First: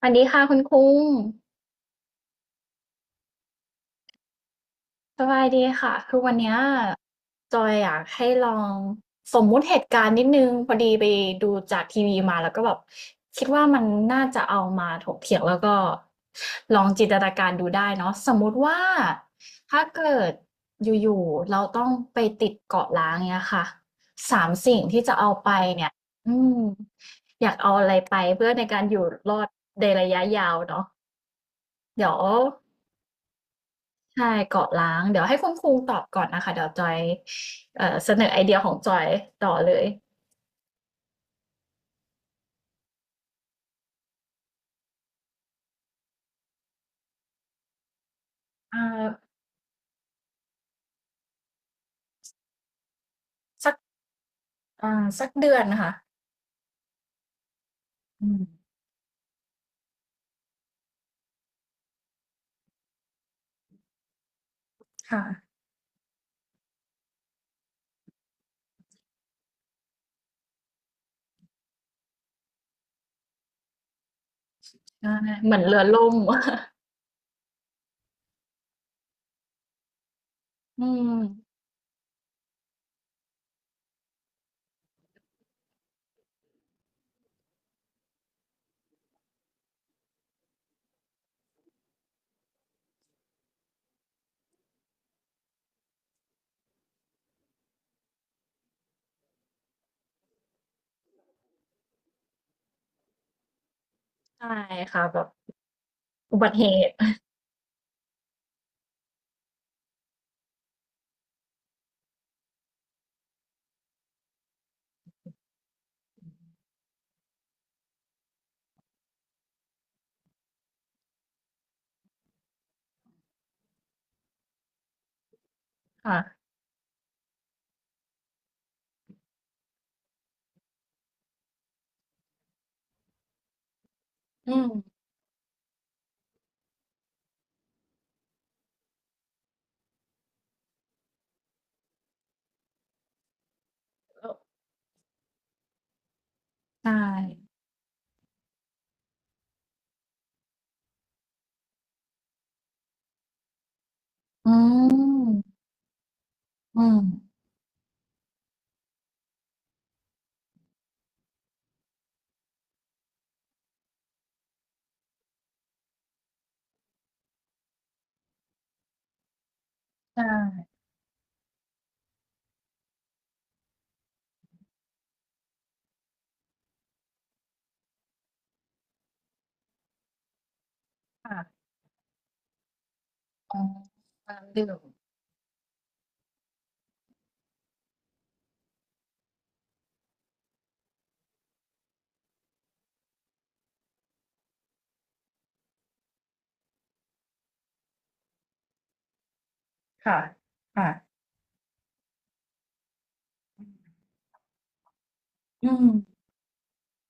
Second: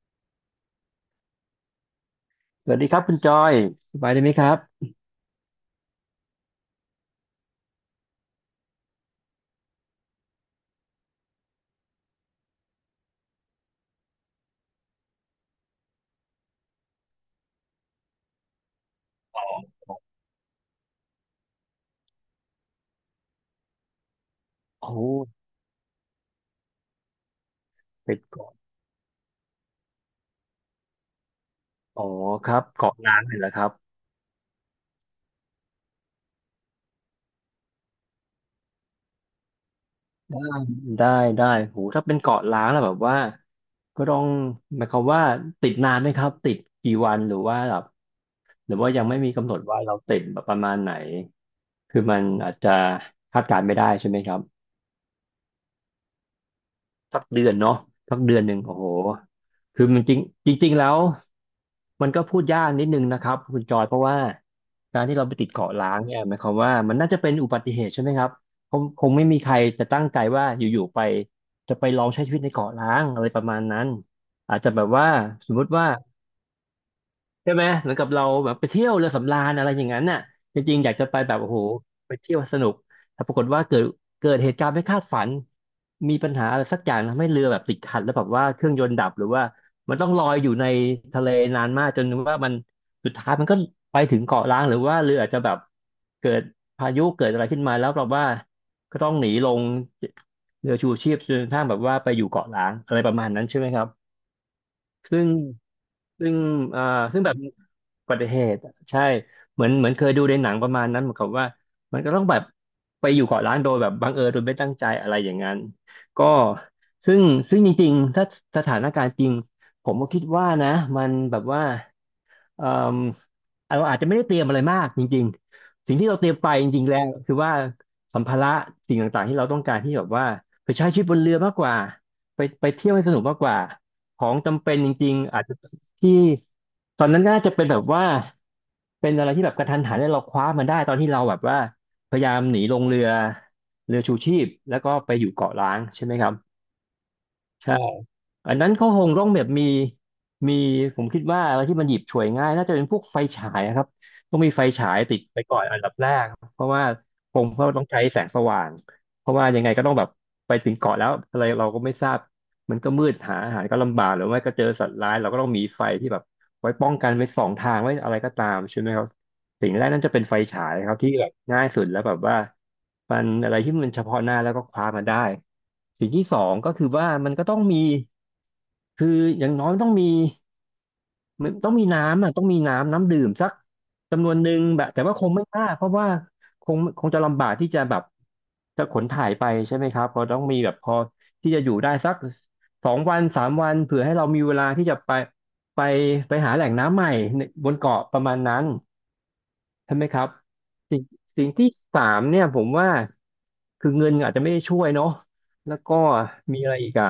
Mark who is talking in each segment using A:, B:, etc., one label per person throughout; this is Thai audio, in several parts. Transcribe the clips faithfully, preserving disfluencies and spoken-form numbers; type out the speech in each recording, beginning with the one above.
A: สวัสดีค่ะคุณคุ้ง
B: สวัสดีครับคุณจอยสบายดีไหมครับ
A: สบายดีค่ะคือวันเนี้ยจอยอยากให้ลองสมมุติเหตุการณ์นิดนึงพอดีไปดูจากทีวีมาแล้วก็แบบคิดว่ามันน่าจะเอามาถกเถียงแล้วก็ลองจินตนาการดูได้เนาะสมมุติว่าถ้าเกิดอยู่ๆเราต้องไปติดเกาะล้างเนี่ยค่ะสามสิ่ง
B: โอ้
A: ที่จะเอาไปเนี่ยอืมอยากเอาอะไรไป
B: เป็น
A: เพื่อ
B: เกาะ
A: ในการอยู่รอดในระยะยาวเนาะ
B: อ๋อ
A: เดี๋ยว
B: ครับเกาะล้างเลยเหรอครับ
A: ใช่เกาะล้างเดี๋ยวให้คุณครูตอบก่อนนะคะเดี๋ยวจอยเอ่อเสนอไอเดียของจอยต่อเลย
B: ได้ได้โหถ้าเป็นเกาะล้างแล้วแบบว่าก็ต้องหมายความว่าติดนานไหมครับติดกี่วันหรือว่าแบบหรือ
A: อ่
B: ว่ายัง
A: า
B: ไม่มีกำหนดว่าเราติดแบบประมาณไหนคือมันอาจจะคาดการณ์
A: สัก
B: ไม่ได้ใช่ไหมครับ
A: อ่าสักเดือนค่ะ
B: สักเดือนเนาะสัก
A: อื
B: เดือ
A: ม
B: นหนึ่งโอ้โหคือมันจริงจริงๆแล้วมันก็พูดยากนิดนึงนะครับคุณจอยเพราะว่าการที่เราไปติด
A: ค่ะ
B: เกาะล้างเนี่ยหมายความว่ามันน่าจะเป็นอุบัติเหตุใช่ไหมครับคงคงไม่มีใครจะตั้งใจว่าอยู่ๆไปจะไปลองใช้ชีวิตในเกาะล้างอะไรประมาณนั้นอาจจะแบบว่า
A: ใช่
B: ส
A: เห
B: ม
A: มือน
B: มุติ
A: เรือ
B: ว่า
A: ล่ม
B: ใช่ไหมเหมือนกับเราแบบไปเที่ยวเรือสำราญอะไรอย่างนั้นน่ะจริ ง
A: อื
B: ๆอยากจะ
A: ม
B: ไปแบบโอ้โหไปเที่ยวสนุกแต่ปรากฏว่าเกิดเกิดเหตุการณ์ไม่คาดฝันมีปัญหาอะไรสักอย่างทำให้เรือแบบติดขัดแล้วแบบว่าเครื่องยนต์ดับหรือว่ามันต้องลอยอยู่ในทะเลนานมากจนว่ามันสุดท้ายมันก็ไปถึงเกาะล้างหรือว่าเรืออาจจะแบบเกิดพายุเกิดอะไรขึ้นมาแล้วแบบว่าก็ต้องหนีลงเรือชูชีพจนกระทั่งแบบว่าไปอยู่เกาะล้างอะไรประมาณนั้นใช่ไหมครับ
A: ใช่ค่ะแบ
B: ซึ่
A: บ
B: งซึ่ง
A: อุบัติเห
B: อ่า
A: ตุ
B: ซึ่งแบบอุบัติเหตุอะใช่เหมือนเหมือนเคยดูในหนังประมาณนั้นเหมือนกับว่ามันก็ต้องแบบไปอยู่เกาะล้างโดยแบบบังเอิญโดยไม่ตั้งใจอะไรอย่างนั้นก็ซึ่งซึ่งจริงๆถ้าสถานการณ์จริงผมก็คิดว่านะมันแบบว่าเอ่มเราอาจจะไม่ได้เตรียมอะไรมากจริงๆสิ่ง ที่เราเตรียม
A: ค่ะ
B: ไปจริงๆแล้วคือว่าสัมภาระสิ่งต่างๆที่เราต้องการที่แบบว่าไปใช้ชีวิตบนเรือมากกว่าไปไปเที่ยวให้สนุกมากกว่า ของ
A: อื
B: จำ
A: ม
B: เป็นจริงๆ อาจจะที่ตอนนั้นก็น่าจะเป็นแบบว่าเป็นอะไรที่แบบกระทันหันแล้วเราคว้ามันได้ตอนที่เราแบบว่าพยายามหนีลงเรือเรือชู
A: แล้
B: ชี
A: ว
B: พแล้วก็ไปอยู่เกาะล้างใช่ไหมครับ
A: ใช่
B: ใช่อันนั้นเขาคงต้องแบบมีมีผมคิดว่าอะไรที่มันหยิบฉวยง่ายน่าจะเป็นพวกไฟฉายอะครับต้อง
A: อื
B: มีไฟฉายติดไปก่อ
A: ม
B: นอันดับแรกเพราะ
A: อื
B: ว่า
A: ม
B: คงเขาต้องใช้แสงสว่างเพราะว่ายังไงก็ต้องแบบไปถึงเกาะแล้วอะไรเราก็ไม่ทราบมันก็มืดหาอาหารก็ลำบากหรือไม่ก็เจอสัตว์ร้ายเราก็ต้องมีไฟที่แบบไว้ป้องกันไว้สองทางไว้อะไรก็ตามใช่ไหมครับ สิ่งแรกนั่นจะ
A: ใช่
B: เป็นไฟฉายครับที่แบบง่ายสุดแล้วแบบว่ามันอะไรที่มันเฉพาะหน้าแล้วก็คว้ามาได้สิ่งที่สองก็คือว่ามันก็ต้องมีคืออย่างน้อยต้องมีมัน
A: ค่ะ
B: ต้องมีน้ำอ่ะต้องมีน้ำน้ำดื่มสัก
A: อ๋อ
B: จำนวนห
A: น้ำ
B: นึ่ง
A: ดื่ม
B: แบบแต่ว่าคงไม่มากเพราะว่าคงคงจะลำบากที่จะแบบจะขนถ่ายไปใช่ไหมครับเพอต้องมีแบบพอที่จะอยู่ได้สักสองวันสามวันเผื่อให้เรามีเวลาที่จะไปไปไปหาแหล่งน้ำใหม่ในบนเกาะประมาณนั้น ใช่ไหมค
A: ค่ะ
B: รับ
A: ค่ะ
B: สิ่งสิ่งที่สามเนี่ยผมว่าคือเงินอาจจะไม่ได้ช่วยเนาะ
A: อื
B: แล้ว
A: ม
B: ก็มีอะไรอีกอ่ะ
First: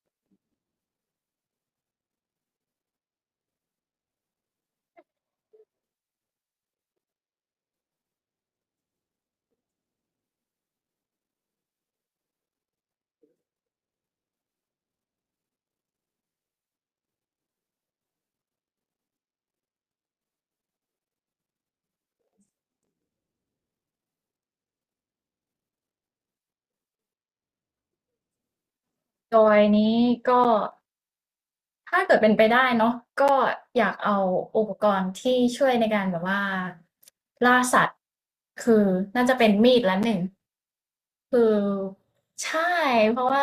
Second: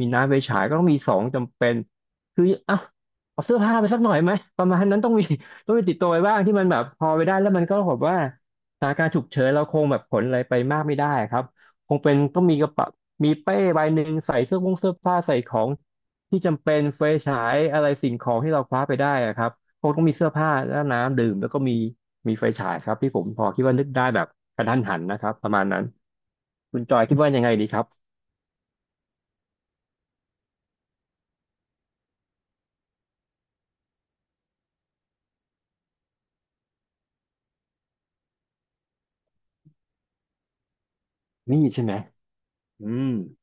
B: มีน้ำไฟฉายก็ต้องมีสองจำเป็นคืออ่ะเอาเสื้อผ้าไปสักหน่อยไหมประมาณนั้นต้องมี ต้องมีติดตัวไว้บ้างที่มันแบบพอไปได้แล้วมันก็แบบว่าสถานการณ์ฉุกเฉินเราคงแบบขนอะไรไปมากไม่ได้ครับคงเป็นต้องมีกระเป๋ามีเป้ใบหนึ่งใส่เสื้อผงเสื้อผ้าใส่ของที่จำเป็นไฟฉายอะไรสิ่งของที่เราคว้าไปได้อะครับ คงต้องมีเสื้อผ้าแล้วน้ำดื่มแล้วก็มีมีไฟฉายครับที่ผมพอคิดว่านึกได้แบบกระทันหันนะครับประมาณนั้นคุณจอยคิดว่ายังไงดีครับ
A: จอยนี้ก็ ถ้าเกิดเป็นไปได้เนาะก็อยากเอาอุปกรณ์ที่ช่วยในการแบบว่าล่าสัตว์คือน่าจะเป็นมีดละหนึ่งคื
B: มีดใช่ไห
A: อ
B: ม
A: ใช่
B: อืม
A: เพราะว่า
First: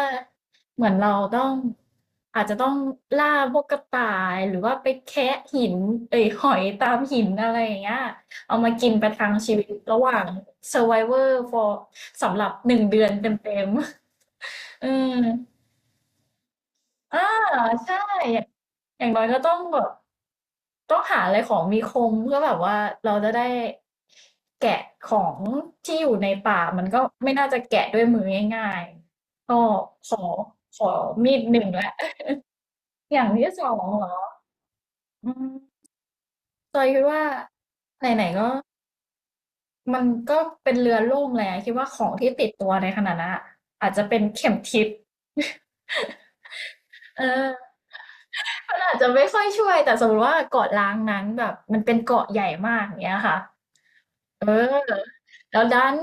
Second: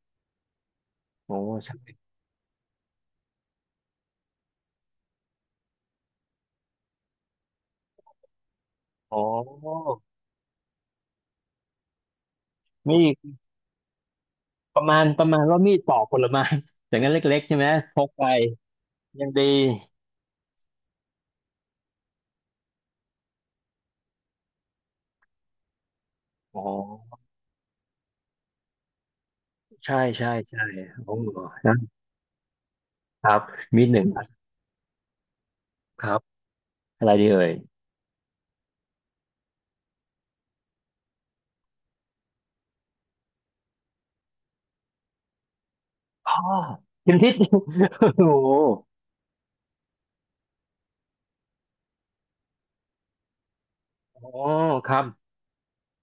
A: เหมือนเรา
B: โอ้
A: ต้อง
B: ใช่
A: อาจจะต้องล่าพวกกระต่ายหรือว่าไปแคะหินเอ้ยหอยตามหินอะไรอย่างเงี้ยเอามากินประ
B: อ๋อ
A: ทังชีวิตระหว่าง Survivor for สำหรับหนึ่ง
B: มี
A: เดือนเต
B: ด
A: ็มๆ
B: ป
A: อื
B: ระมาณ
A: ม
B: ประมาณว่ามีดปอกผลไม้ อย่างนั้น
A: อา
B: เล็กๆใช่ไหมพ
A: ใช่
B: กไป
A: อย่างอย่างน้อ
B: ยั
A: ย
B: ง
A: ก็
B: ดี
A: ต้องแบบต้องหาอะไรของมีคมเพื่อแบบว่าเราจะได้แกะของที่อยู่ใน
B: อ๋
A: ป่ามันก็
B: อ
A: ไม่น่าจะแกะด้วยมือง่ายๆก็
B: ใช่
A: ขอ
B: ใช่ใช่
A: ขอ
B: โอ้
A: มีดหนึ่งแล้
B: นะ
A: วอย่า
B: ค
A: ง
B: รับ
A: ที่สอง
B: มีดห
A: เห
B: นึ่
A: ร
B: ง
A: อ
B: อัน
A: อืม
B: ครับ
A: จอยคิด
B: อะไร
A: ว่า
B: ดีเอ่ย
A: ไหนๆก็มันก็เป็นเรือล่มแล้วคิดว่าของที่ติดตัวในขณะนั้นอะอาจจะเป็นเข็มทิศ
B: อ๋อเข็ม
A: เอ
B: ทิศ
A: อ
B: โอ้โห
A: มันอาจจะไม่ค่อยช่วยแต่สมมุติว่าเกาะล้างนั้นแบบมันเป็นเกาะใหญ่มากอย่างเงี้ยค่ะ
B: อ๋อ
A: เอ
B: ครับ
A: อแล้วดัน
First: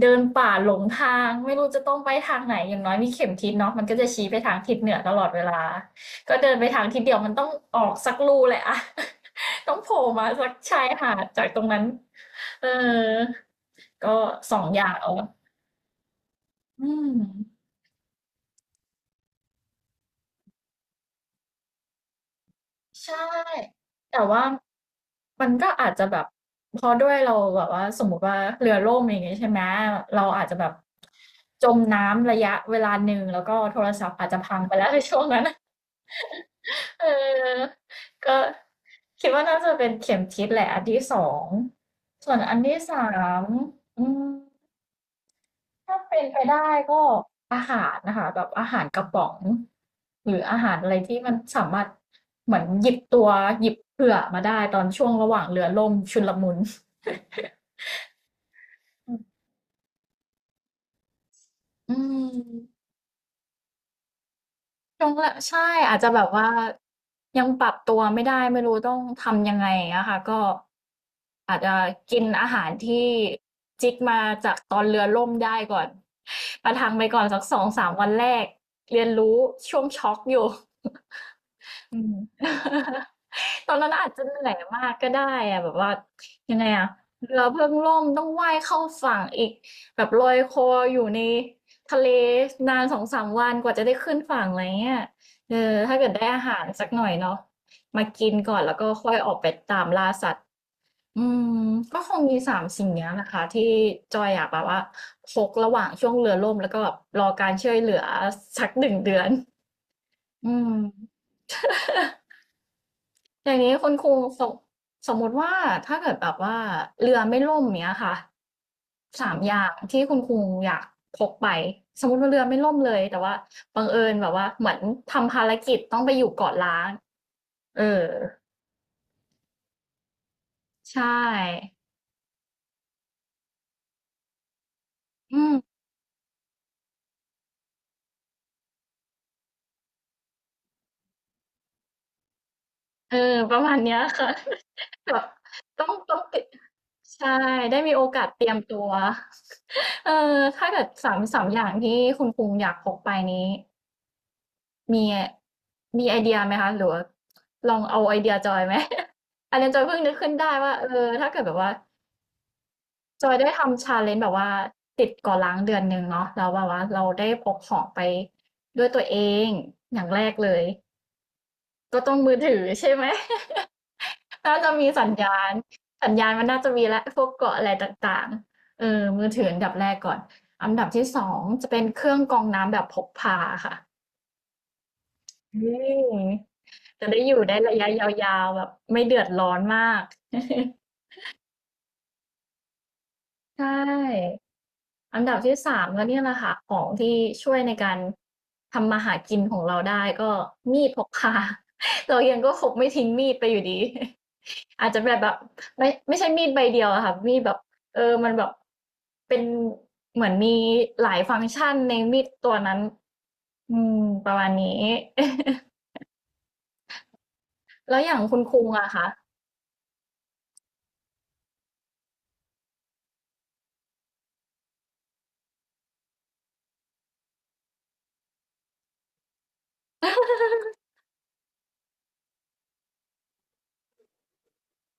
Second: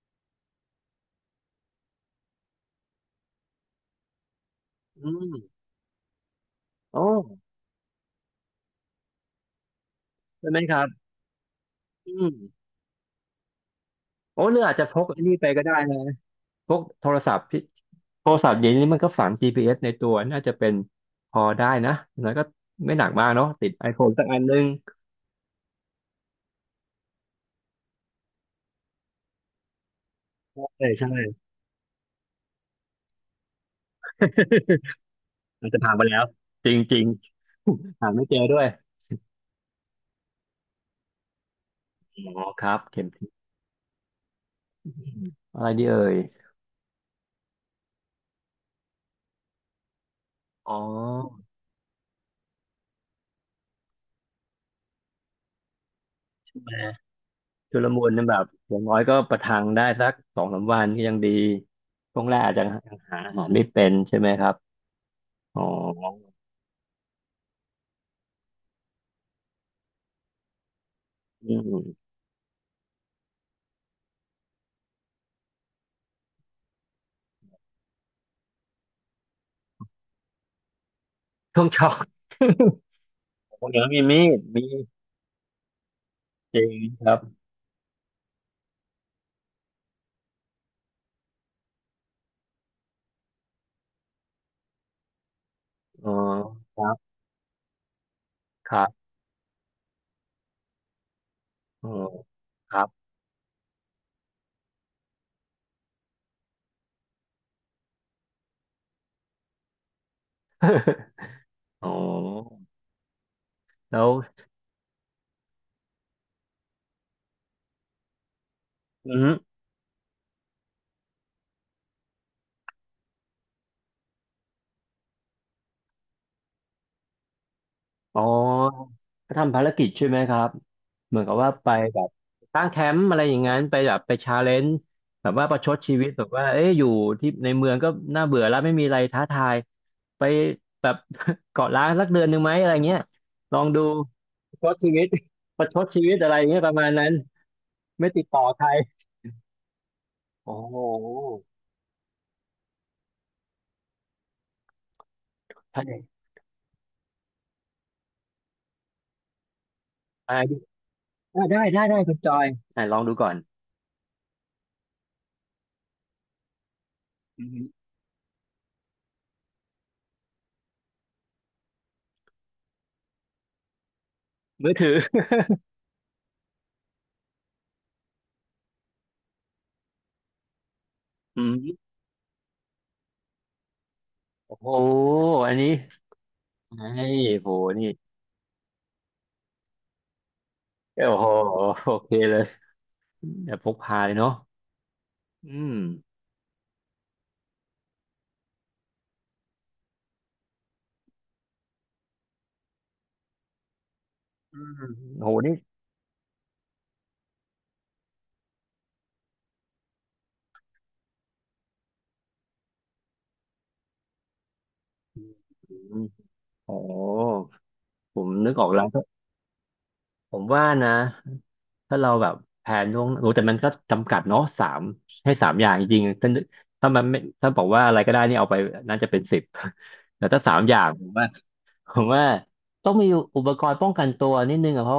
A: เดินป่าหลงทางไม่รู้จะต้องไปทางไหนอย่างน้อยมีเข็มทิศเนาะมันก็จะชี้ไปทางทิศเหนือต
B: อื
A: ลอ
B: ม
A: ดเวลาก็เดินไปทางทิ
B: โอ้
A: ศเดียวมันต้องออกสักลูแหละอะ ต้องโผล่มาสั
B: ใช่
A: ก
B: ไหมค
A: ชา
B: รั
A: ย
B: บ
A: หาดจากตรงนั้น
B: อื
A: เอ
B: ม
A: อก็
B: โอ้
A: ส
B: เรื
A: อ
B: อ
A: ง
B: อาจ
A: อ
B: จะ
A: ย่า
B: พ
A: ง
B: ก
A: เอา
B: ไอ้นี่ไปก็ได้นะพก
A: อื
B: โท
A: ม
B: รศัพท์พี่โทรศัพท์เดี๋ยวนี้มันก็ฝัง จี พี เอส ในตัวน่าจะเป็นพอได้นะแล้วก็ไม่หนัก
A: ใช่
B: มากเนาะติด ไอโฟน
A: แต่
B: สักอัน
A: ว่า
B: นึง
A: มันก็อาจจะแบบพอด้วยเราแบบว่าสมมติว่าเรือล่มอย่างเงี้ยใช่ไหมเราอาจจะแบบ
B: ใช่ใช่
A: จมน้ำระยะเวลาหนึ่งแล้วก็โทรศัพท์อาจจะพังไปแล้ว ในช่วงนั้น
B: มันจะผ่านไปแล้วจริงๆ ริง
A: เออ
B: หาไม่เจ
A: ก็
B: อด้วย
A: คิดว่าน่าจะเป็นเข็มทิศแหละอันที่สองส่วน
B: อ๋อ
A: อัน
B: ครั
A: ที่
B: บเข็
A: สา
B: มทิศ
A: มอืม
B: อมอะไรดี
A: ถ้า
B: เอ่ย
A: เป็นไปได้ก็อาหารนะคะแบบอาหารกระป๋องหรืออา
B: อ๋
A: หาร
B: อ
A: อะไรที่มันสามารถเหมือนหยิบตัวหยิบเผื่อมาได้ตอนช่วงระหว่างเรือล่มชุลมุน
B: แหมชุลมุนนั่นแบบอย่างน้อยก็ประทังได้สักสองสามวันก็ยังดี
A: อื
B: ช่วงแรกอาจจะหา
A: ม
B: อาหารไม่เป็นใช่ไหมครับ
A: ช่วงแรก
B: อ๋อ
A: ใช่อาจจะแบบว่ายังปรับตัวไม่ได้ไม่รู้ต้องทำยังไงอะค่ะก็
B: อื
A: อาจจะ
B: ม
A: กินอาหารที่จิกมาจากตอนเรือล่มได้ก่อน ประทังไปก่อนสักสองสามวันแรกเรียนรู้ช่วงช็อกอยู่
B: ช่วงช็อ ก
A: อืม
B: โอ้
A: ตอน
B: เดี๋ยว
A: นั้น
B: มี
A: อาจ
B: มี
A: จะเห
B: ด
A: นื่อย
B: มี
A: มากก็ได้อะแบบว่า
B: จ
A: ยัง
B: ริ
A: ไง
B: ง
A: อะ
B: ครับ
A: เรือเพิ่งล่มต้องว่ายเข้าฝั่งอีกแบบลอยคออยู่ในทะเลนานสองสามวันกว่าจะได้ขึ้นฝั่งอะไรเงี้ยเออถ้าเกิ
B: อ๋อ
A: ดได้อาหาร
B: ค
A: สั
B: รั
A: กหน่อย
B: บ
A: เนาะมากินก่อน
B: ค
A: แล้ว
B: รั
A: ก็
B: บ
A: ค่อยออกไปตามล่าสัตว์อืม
B: อ๋อ
A: ก็คงมีสาม
B: ครั
A: สิ่ง
B: บ
A: เนี้ยนะคะที่จอยอยากแบบว่าพกระหว่างช่วงเรือล่มแล้วก็แบบรอการช่วยเหลือสักหนึ่งเดือนอืม
B: อ๋อ
A: อย่างนี้คุณ
B: แล้
A: ค
B: ว
A: รูสมสมมติว่าถ้าเกิดแบบว่าเรือไม่ล่มเนี้ยค่ะ
B: อื
A: สาม
B: ม
A: อย่างที่คุณครูอยากพกไปสมมติว่าเรือไม่ล่มเลยแต่ว่าบังเอิญแบบว่าเหมือนทำภารกิจต้องไปอยู่เกาะล้างเออ
B: อ๋อก็ทำภารกิจใช่ไหมครับ
A: ใช
B: เหมือนกับว่าไป
A: ่
B: แบบตั้งแคมป์อะไรอย่างนั้นไปแบบไปชาเลนจ์แบบ
A: อื
B: ว่าป
A: ม
B: ระชดชีวิตแบบว่าเอ๊ะอยู่ที่ในเมืองก็น่าเบื่อแล้วไม่มีอะไรท้าทายไปแบบ เกาะล้างสักเดือนหนึ่งไหมอะไรเงี้ย
A: เออป
B: ลอ
A: ระ
B: ง
A: มาณ
B: ดู
A: เนี้ยค่ะ
B: ประชดชี วิต
A: แบบ
B: ประช
A: ต้อ
B: ด
A: ง
B: ชีวิ
A: ต้
B: ต
A: อง
B: อะไร
A: ติด
B: เงี้ยประมาณนั้น
A: ใช่ได้มีโอ
B: ไม่ติ
A: กา
B: ด
A: ส
B: ต่
A: เต
B: อ
A: รียม
B: ใคร
A: ตัว เออ
B: โอ้
A: ถ้า
B: โห
A: เกิดสามสามอย่างที่คุณครูอยากพกไปนี้ มี
B: ใช่
A: มีไอเดียไหมคะหรือว่าลองเอาไอเดียจอยไหม อันนี้จอยเพิ่งนึกขึ้นได้
B: อ่า
A: ว่าเออถ้าเกิด
B: อ่า
A: แบบ
B: ได้
A: ว่า
B: ได้ได้คุณจอยอ่าลองดู
A: จ
B: ก่
A: อ
B: อ
A: ย
B: น
A: ได้ทำชาเลน e n แบบว่าติดก่อล้างเดือนหนึ่งเนาะแล้วแบบว่าเราได้
B: อื
A: พก
B: ม
A: ของไปด้วยตัวเองอย่างแรกเลยก็ต้องมือถือใช่ไหม น่าจะ
B: มือ
A: มี
B: ถือ
A: สัญญาณสัญญาณมันน่าจะมีและพวกเกาะอะไรต่างๆเออมือถืออันดับแรกก่อนอันดับที่สอง
B: อื
A: จะ
B: ม
A: เป็นเครื่องกรองน้ำแบบพกพาค่ะ
B: โอ้โหอัน
A: อื
B: นี้
A: ม
B: ไอ้
A: จะได้อยู่
B: โห
A: ได้ระยะ
B: นี่
A: ยาวๆแบบไม่เดือดร้อนมาก
B: โอ้โหโอเคเลยแบบ
A: ใช
B: พกพาเลยเนาะ
A: ่อันดับที่
B: อืม
A: สามก็เนี่ยแหละค่ะของที่ช่วยในการทำมาหากินของเราได้ก็มีดพกพา เรายังก็คงไม่ทิ้งมีดไปอยู่ดี
B: อืม
A: อาจจะแบบ
B: โห
A: แบบ
B: นี่
A: ไม่ไม่ใช่มีดใบเดียวอะค่ะมีดแบบเออมันแบบเป็นเหมือนมีหลายฟังก์ชันในมีดตัวนั้นอืมประมาณนี้
B: อืมโอ้
A: แล้วอ
B: ผ
A: ย่าง
B: ม
A: คุณ
B: นึก
A: คุ
B: อ
A: ง
B: อกแล้ว
A: อะคะ
B: ผมว่านะถ้าเราแบบแผนล่วงโอ้แต่มันก็จำกัดเนาะสามให้สามอย่างจริงๆถ้านึกถ้ามันไม่ถ้าบอกว่าอะไรก็ได้นี่เอาไปน่าจะเป็นสิบแต่ถ้าสามอย่างผมว่า ผมว่าต้องมีอุปกรณ์ป้องกันตัวนิดนึงอะเพราะ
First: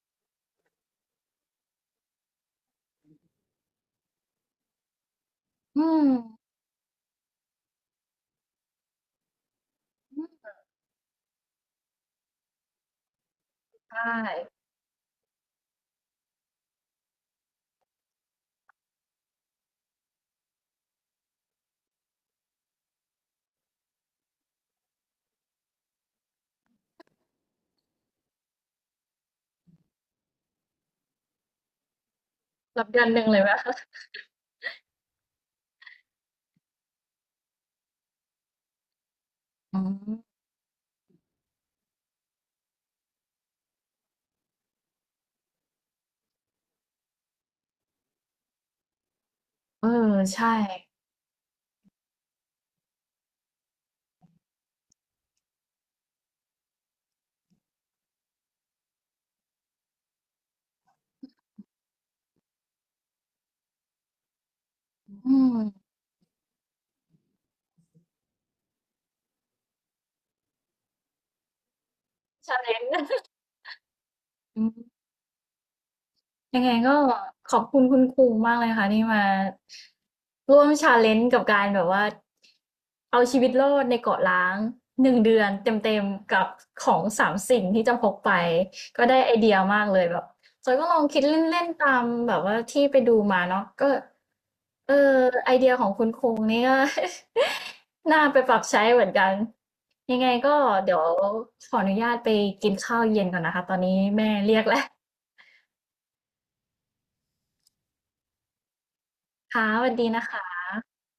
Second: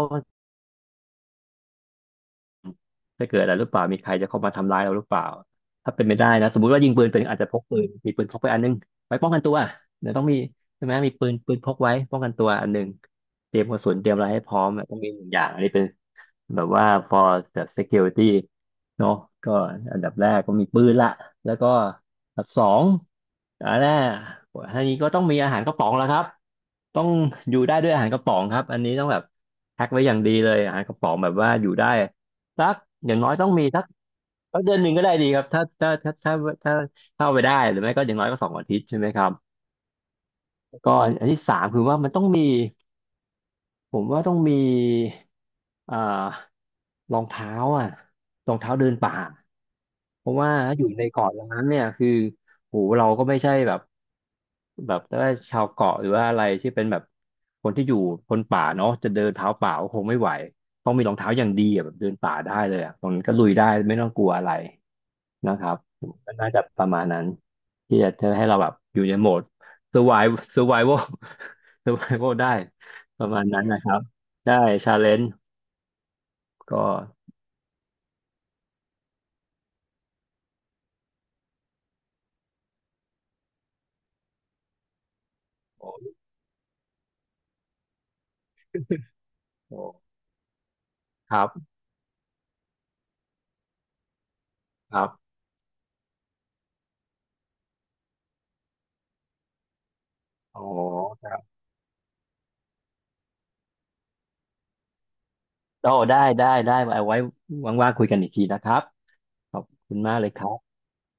B: จะเกิดอะไรหรือเปล่ามีใครจะเข้ามาทำร้ายเราหรือเปล่า
A: อื
B: ถ้าเป็
A: ม
B: นไม่ได้นะสมมติว่ายิงปืนเป็นอาจจะพกปืนมีปืนพกไปอันนึงไว้ป้องกันตัวเดี๋ยวต้องมีใช่ไหมมีปืนปืนพกไว้ป้องกันตัวอันหนึงเตรียมกระสุน
A: ใช่
B: เตรียมอะไรให้พร้อมอะต้องมีหนึ่งอย่างอันนี้เป็นแบบว่า ฟอร์ แบบ ซีเคียวริตี้ เนาะก็อันดับแรกก็มีปืนละแล้วก็อันดับสองอันแรกอันนี้ก็ต้องมีอาหารกระป๋องแล้วครับต้องอยู่ได้ด้วยอาหารกระป๋องครับอันนี้ต้องแบบแพ็คไว้อย่างดีเลยอาหารกระป๋องแบบว่าอยู่ได้ สัก
A: รับเดือน
B: อ
A: ห
B: ย่าง
A: นึ่ง
B: น้อย
A: เลย
B: ต้
A: ไห
B: อ
A: ม
B: ง มี
A: คะ
B: สักสักเดือนหนึ่งก็ได้ดีครับถ้าถ้าถ้าถ้าถ้าถ้าเอาไปได้หรือไม่ก็อย่างน้อยก็สองอาทิตย์ใช่ไหมครับ
A: อ๋อ
B: ก็อันที่สามคือว่ามันต้องมีผมว่าต้องมีอ่ารองเท้าอ่ะรองเท้าเดินป่า
A: เออ
B: เพราะ
A: ใช่
B: ว่าถ้าอยู่ในเกาะอย่างนั้นเนี่ยคือโหเราก็ไม่ใช่แบบแบบว่าชาวเกาะหรือว่าอะไรที่เป็นแบบคนที่อยู่คนป่าเนาะจะเดินเท้าเปล่าก็คงไม่ไหวต้องมีรองเท้าอย่างดีอะแบบเดินป่าได้เลยอ่ะตรงนั้นก็ลุยได้ไม่ต้องกลัวอะไร
A: อื
B: นะครับ
A: ม
B: ก็น่าจะประมาณนั้นที่จะทำให้เราแบบอยู่ในโหมด survive เซอร์ไววัล เซอร์ไววัล ได้
A: ชาเลน
B: ป
A: จ์
B: ระมาณนั้นนะครับได้ ชาเลนจ์
A: ยังไง
B: ก็
A: ก็ขอบคุณคุณครูมากเลยค่ะที่มาร่วมชาเลนจ์กับการแบบว่าเอาชีวิตรอดในเกาะล้างหนึ่งเดือน
B: โอ
A: เต็ม
B: ้
A: ๆกับของสามสิ่งที่จะพกไปก็ได้ไอเดียมาก
B: โห
A: เลยแบบจอยก็ลองคิด
B: ครั
A: เล่
B: บ
A: นๆตามแบบว่าที่ไปดูมาเนาะก็เออ
B: ครับ
A: ไอเดียของคุณครูนี่ก็ น่าไปปรับใช้เหมือนกันยังไงก็
B: โอ
A: เดี๋ยว
B: ้
A: ขออนุญาตไปกินข้าวเย็นก่อนนะคะตอนนี้แม่เรียกแล้ว
B: โอ้ได้ได้ได้ไวาไว้ว่างๆคุยกันอีกทีนะครับขอ
A: ค่ะ
B: บ
A: สวัส
B: คุณ
A: ดี
B: มาก
A: นะ
B: เลยครั
A: คะ
B: บ